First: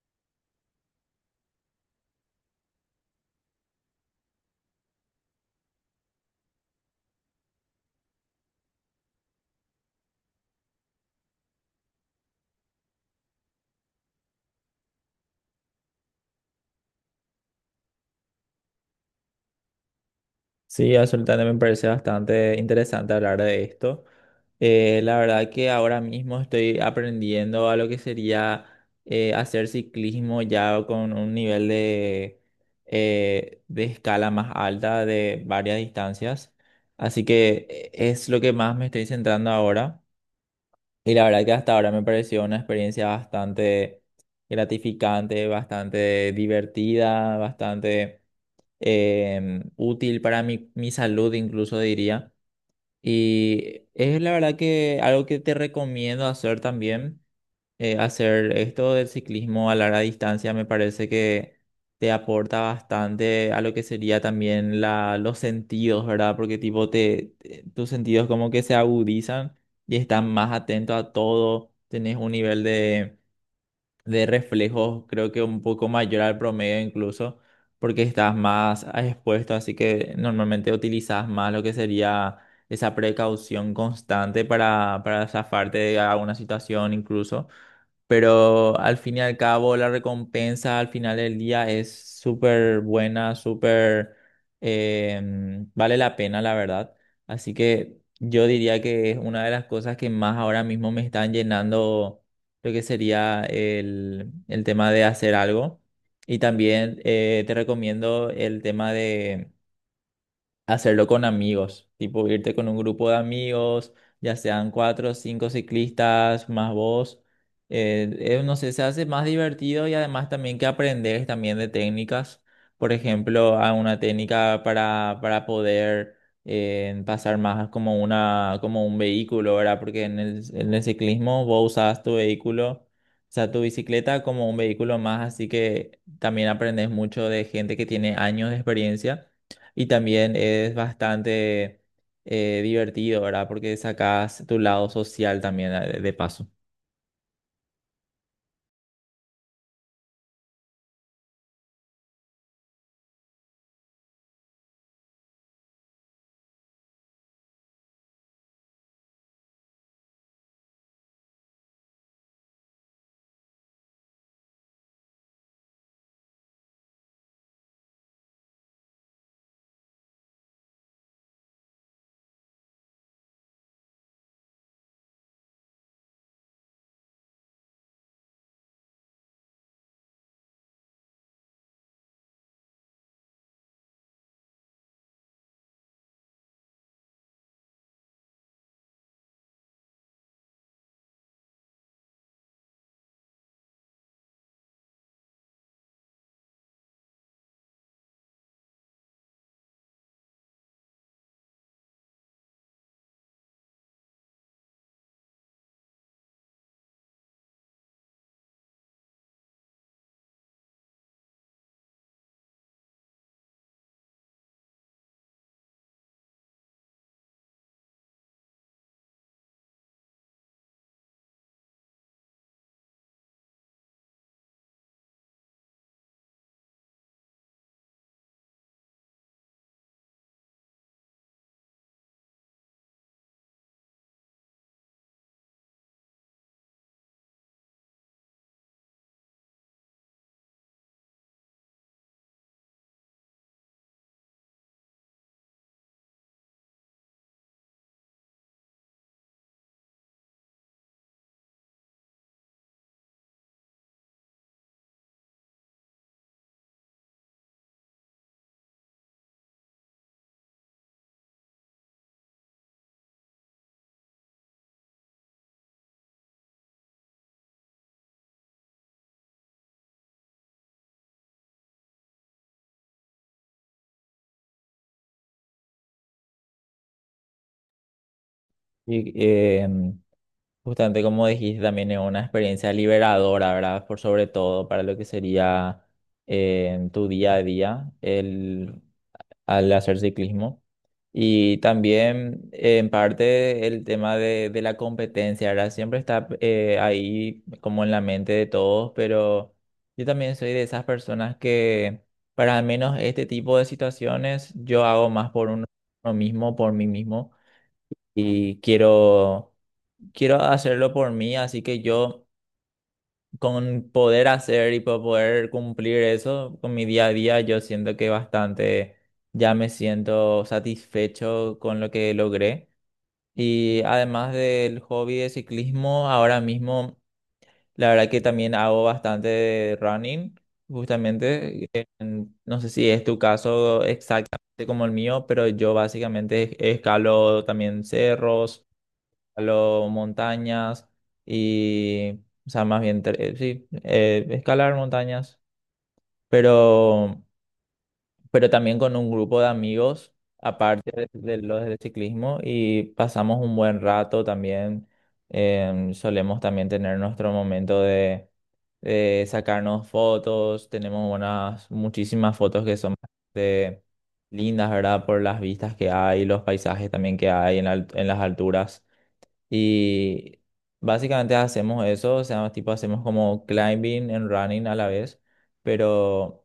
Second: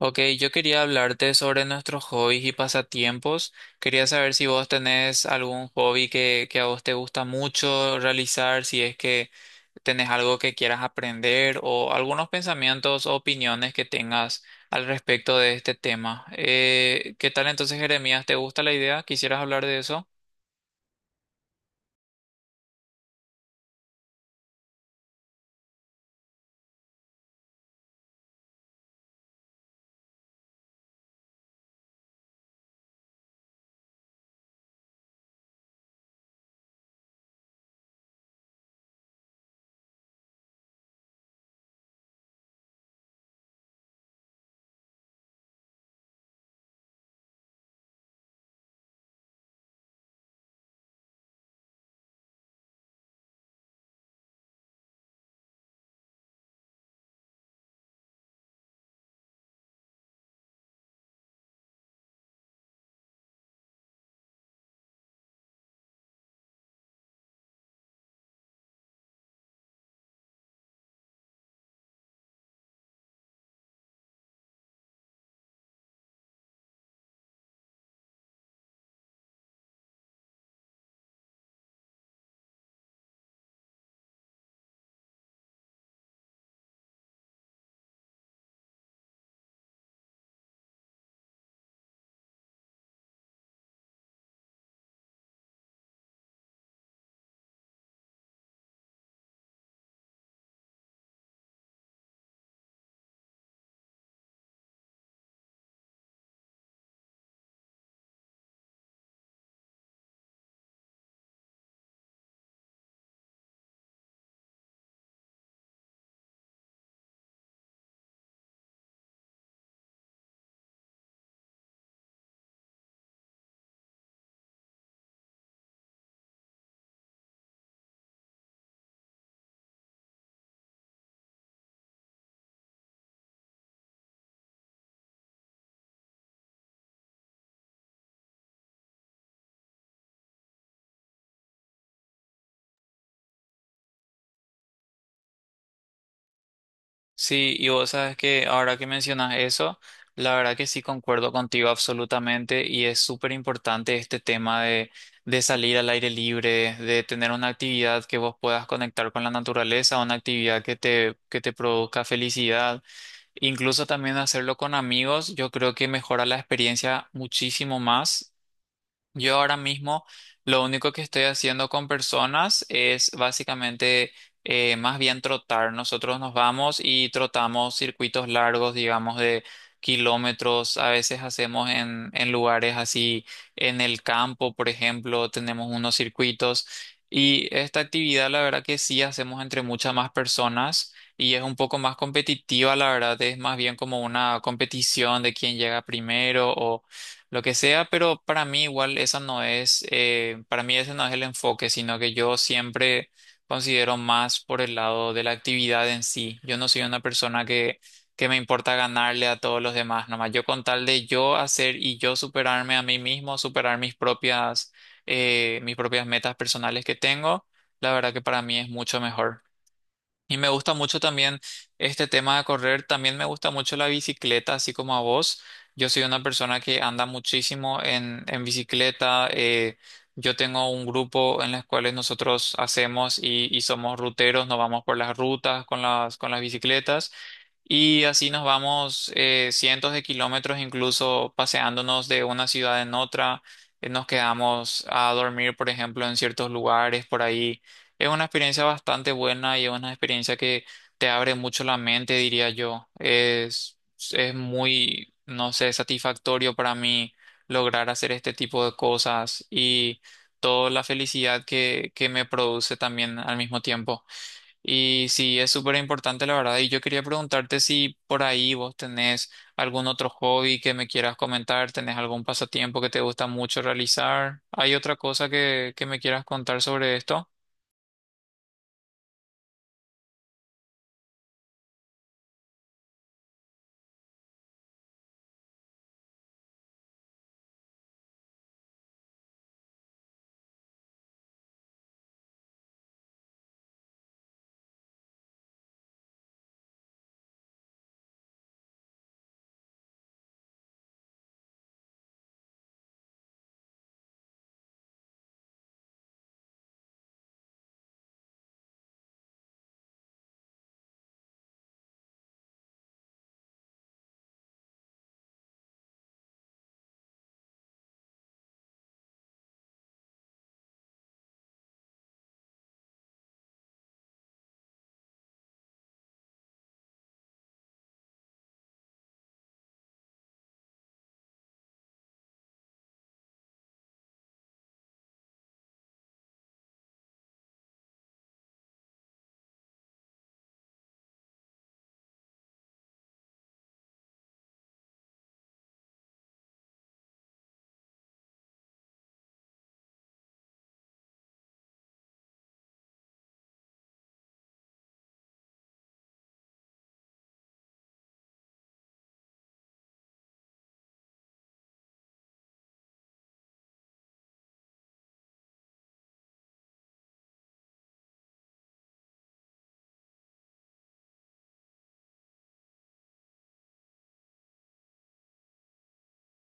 Ok, yo quería hablarte sobre nuestros hobbies y pasatiempos. Quería saber si vos tenés algún hobby que a vos te gusta mucho realizar, si es que tenés algo que quieras aprender o algunos pensamientos o opiniones que tengas al respecto de este tema. ¿qué tal entonces, Jeremías? ¿Te gusta la idea? ¿Quisieras hablar de eso? Sí, absolutamente me parece bastante interesante hablar de esto. La verdad que ahora mismo estoy aprendiendo a lo que sería hacer ciclismo ya con un nivel de escala más alta de varias distancias. Así que es lo que más me estoy centrando ahora. Y la verdad que hasta ahora me pareció una experiencia bastante gratificante, bastante divertida, bastante útil para mi salud, incluso diría. Y es la verdad que algo que te recomiendo hacer también, hacer esto del ciclismo a larga distancia me parece que te aporta bastante a lo que sería también los sentidos, ¿verdad? Porque tipo tus sentidos como que se agudizan y están más atentos a todo, tenés un nivel de reflejos, creo que un poco mayor al promedio incluso, porque estás más expuesto, así que normalmente utilizas más lo que sería esa precaución constante para zafarte de alguna situación incluso. Pero al fin y al cabo, la recompensa al final del día es súper buena, súper... vale la pena, la verdad. Así que yo diría que es una de las cosas que más ahora mismo me están llenando lo que sería el tema de hacer algo. Y también te recomiendo el tema de hacerlo con amigos, tipo irte con un grupo de amigos, ya sean cuatro o cinco ciclistas, más vos. No sé, se hace más divertido y además también que aprendes también de técnicas. Por ejemplo, a una técnica para poder pasar más como una, como un vehículo, ¿verdad? Porque en en el ciclismo vos usas tu vehículo. O sea, tu bicicleta como un vehículo más, así que también aprendes mucho de gente que tiene años de experiencia y también es bastante divertido, ¿verdad? Porque sacas tu lado social también de paso. Sí, y vos sabes que ahora que mencionas eso, la verdad que sí concuerdo contigo absolutamente y es súper importante este tema de salir al aire libre, de tener una actividad que vos puedas conectar con la naturaleza, una actividad que te produzca felicidad, incluso también hacerlo con amigos. Yo creo que mejora la experiencia muchísimo más. Yo ahora mismo lo único que estoy haciendo con personas es básicamente más bien trotar. Nosotros nos vamos y trotamos circuitos largos, digamos, de kilómetros. A veces hacemos en lugares así, en el campo, por ejemplo, tenemos unos circuitos. Y esta actividad, la verdad que sí hacemos entre muchas más personas y es un poco más competitiva, la verdad, es más bien como una competición de quién llega primero lo que sea, pero para mí igual esa no es, para mí ese no es el enfoque, sino que yo siempre considero más por el lado de la actividad en sí. Yo no soy una persona que me importa ganarle a todos los demás, nomás yo con tal de yo hacer y yo superarme a mí mismo, superar mis propias metas personales que tengo. La verdad que para mí es mucho mejor. Y me gusta mucho también este tema de correr. También me gusta mucho la bicicleta, así como a vos. Yo soy una persona que anda muchísimo en bicicleta. Yo tengo un grupo en las cuales nosotros hacemos y somos ruteros, nos vamos por las rutas con las bicicletas. Y así nos vamos cientos de kilómetros, incluso paseándonos de una ciudad en otra. Nos quedamos a dormir, por ejemplo, en ciertos lugares por ahí. Es una experiencia bastante buena y es una experiencia que te abre mucho la mente, diría yo. Es muy, no sé, satisfactorio para mí lograr hacer este tipo de cosas y toda la felicidad que me produce también al mismo tiempo. Y sí, es súper importante, la verdad. Y yo quería preguntarte si por ahí vos tenés algún otro hobby que me quieras comentar, tenés algún pasatiempo que te gusta mucho realizar. ¿Hay otra cosa que me quieras contar sobre esto? Y justamente como dijiste, también es una experiencia liberadora, ¿verdad? Por sobre todo para lo que sería tu día a día al hacer ciclismo. Y también, en parte, el tema de la competencia, ¿verdad? Siempre está ahí como en la mente de todos, pero yo también soy de esas personas que, para al menos este tipo de situaciones, yo hago más por uno mismo, por mí mismo, y quiero, quiero hacerlo por mí, así que yo, con poder hacer y poder cumplir eso con mi día a día, yo siento que bastante ya me siento satisfecho con lo que logré. Y además del hobby de ciclismo, ahora mismo la verdad que también hago bastante running, justamente. No sé si es tu caso exactamente como el mío, pero yo básicamente escalo también cerros, escalo montañas y, o sea, más bien, escalar montañas, pero también con un grupo de amigos, aparte de los del ciclismo, y pasamos un buen rato también. Solemos también tener nuestro momento de sacarnos fotos, tenemos unas muchísimas fotos que son bastante lindas, ¿verdad? Por las vistas que hay, los paisajes también que hay en, en las alturas. Y básicamente hacemos eso, o sea, tipo hacemos como climbing and running a la vez, pero...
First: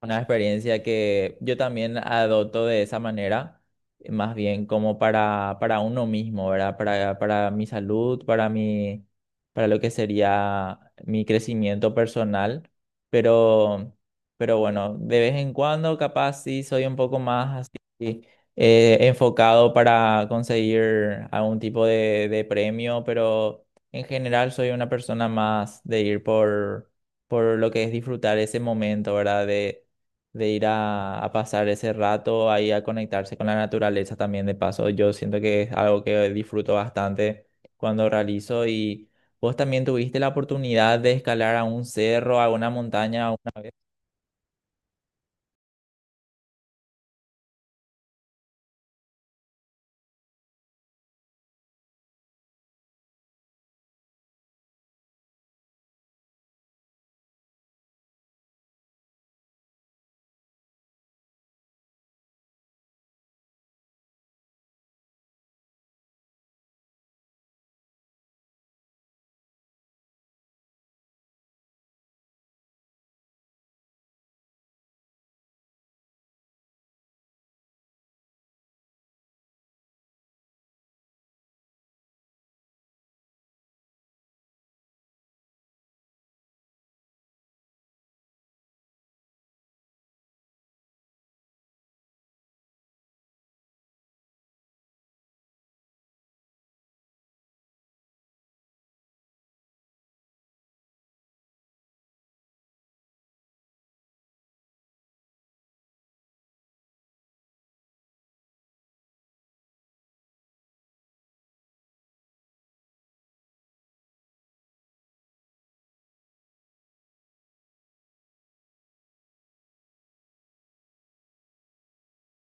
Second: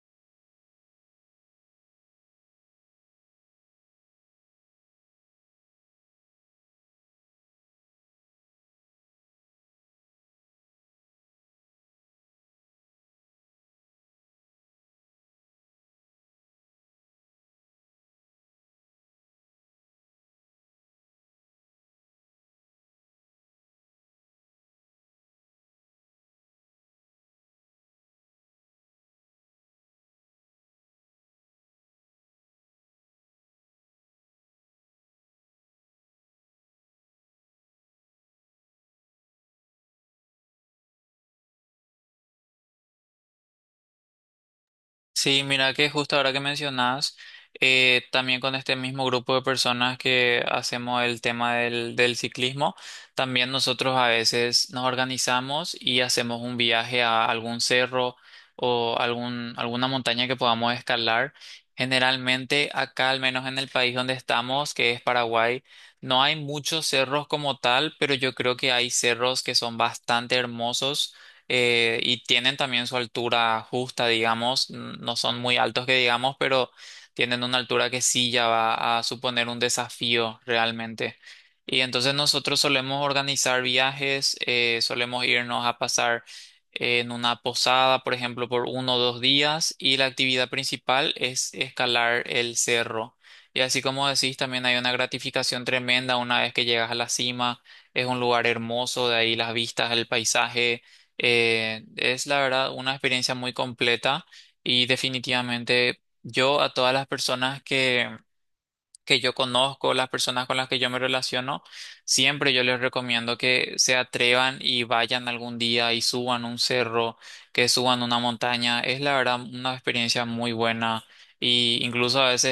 Una experiencia que yo también adopto de esa manera, más bien como para uno mismo, ¿verdad? Para mi salud, para mi, para lo que sería mi crecimiento personal. Pero, pero bueno, de vez en cuando capaz sí soy un poco más así enfocado para conseguir algún tipo de premio, pero en general soy una persona más de ir por lo que es disfrutar ese momento, ¿verdad? De ir a pasar ese rato ahí a conectarse con la naturaleza también de paso. Yo siento que es algo que disfruto bastante cuando realizo y vos también tuviste la oportunidad de escalar a un cerro, a una montaña una vez Sí, mira que justo ahora que mencionas, también con este mismo grupo de personas que hacemos el tema del ciclismo, también nosotros a veces nos organizamos y hacemos un viaje a algún cerro o algún, alguna montaña que podamos escalar. Generalmente acá, al menos en el país donde estamos, que es Paraguay, no hay muchos cerros como tal, pero yo creo que hay cerros que son bastante hermosos. Y tienen también su altura justa, digamos, no son muy altos que digamos, pero tienen una altura que sí ya va a suponer un desafío realmente. Y entonces nosotros solemos organizar viajes, solemos irnos a pasar en una posada, por ejemplo, por uno o dos días, y la actividad principal es escalar el cerro. Y así como decís, también hay una gratificación tremenda una vez que llegas a la cima. Es un lugar hermoso, de ahí las vistas, el paisaje, es la verdad una experiencia muy completa y definitivamente yo a todas las personas que yo conozco, las personas con las que yo me relaciono, siempre yo les recomiendo que se atrevan y vayan algún día y suban un cerro, que suban una montaña. Es la verdad una experiencia muy buena, y incluso a veces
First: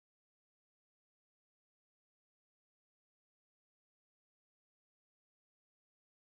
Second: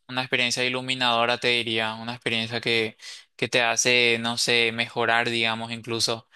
es una experiencia iluminadora, te diría, una experiencia que te hace, no sé, mejorar, digamos, incluso.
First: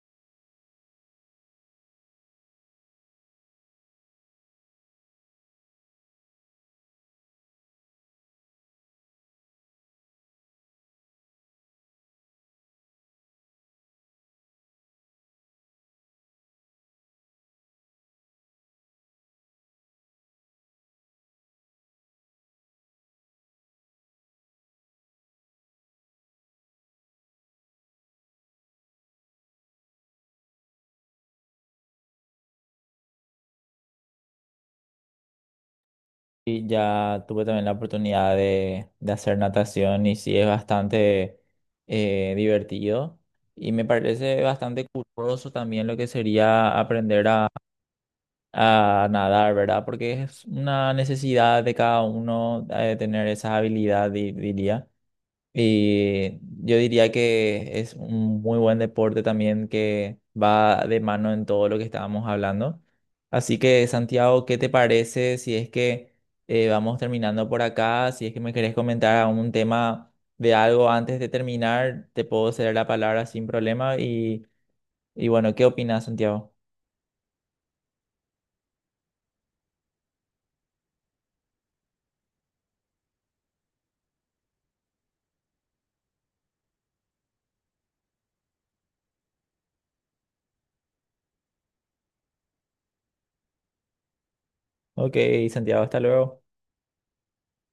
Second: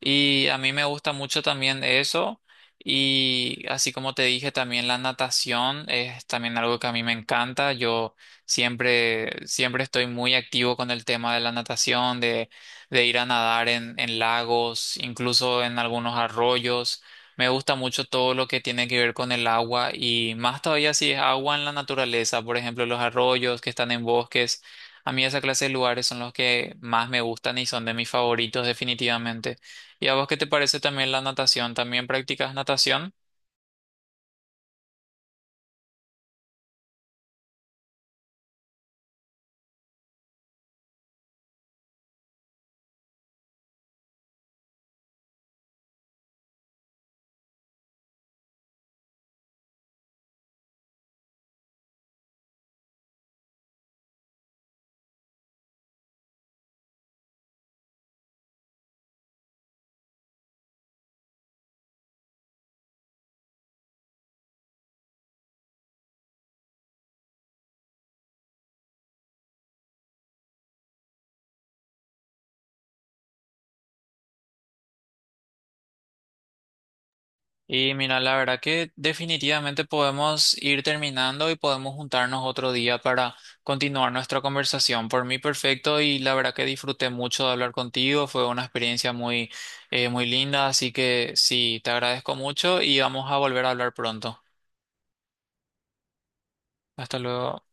Y a mí me gusta mucho también eso. Y así como te dije, también la natación es también algo que a mí me encanta. Yo siempre, siempre estoy muy activo con el tema de la natación, de ir a nadar en lagos, incluso en algunos arroyos. Me gusta mucho todo lo que tiene que ver con el agua, y más todavía si es agua en la naturaleza, por ejemplo, los arroyos que están en bosques. A mí esa clase de lugares son los que más me gustan y son de mis favoritos definitivamente. ¿Y a vos qué te parece también la natación? ¿También practicas natación? y ya tuve también la oportunidad de hacer natación y sí es bastante divertido. Y me parece bastante curioso también lo que sería aprender a nadar, ¿verdad? Porque es una necesidad de cada uno tener esa habilidad, diría. Y yo diría que es un muy buen deporte también que va de mano en todo lo que estábamos hablando. Así que, Santiago, ¿qué te parece si es que vamos terminando por acá? Si es que me querés comentar algún tema de algo antes de terminar, te puedo ceder la palabra sin problema. Y bueno, ¿qué opinas, Santiago? Y mira, la verdad que definitivamente podemos ir terminando y podemos juntarnos otro día para continuar nuestra conversación. Por mí, perfecto. Y la verdad que disfruté mucho de hablar contigo. Fue una experiencia muy, muy linda. Así que sí, te agradezco mucho y vamos a volver a hablar pronto. Ok, Santiago, hasta luego. Hasta luego.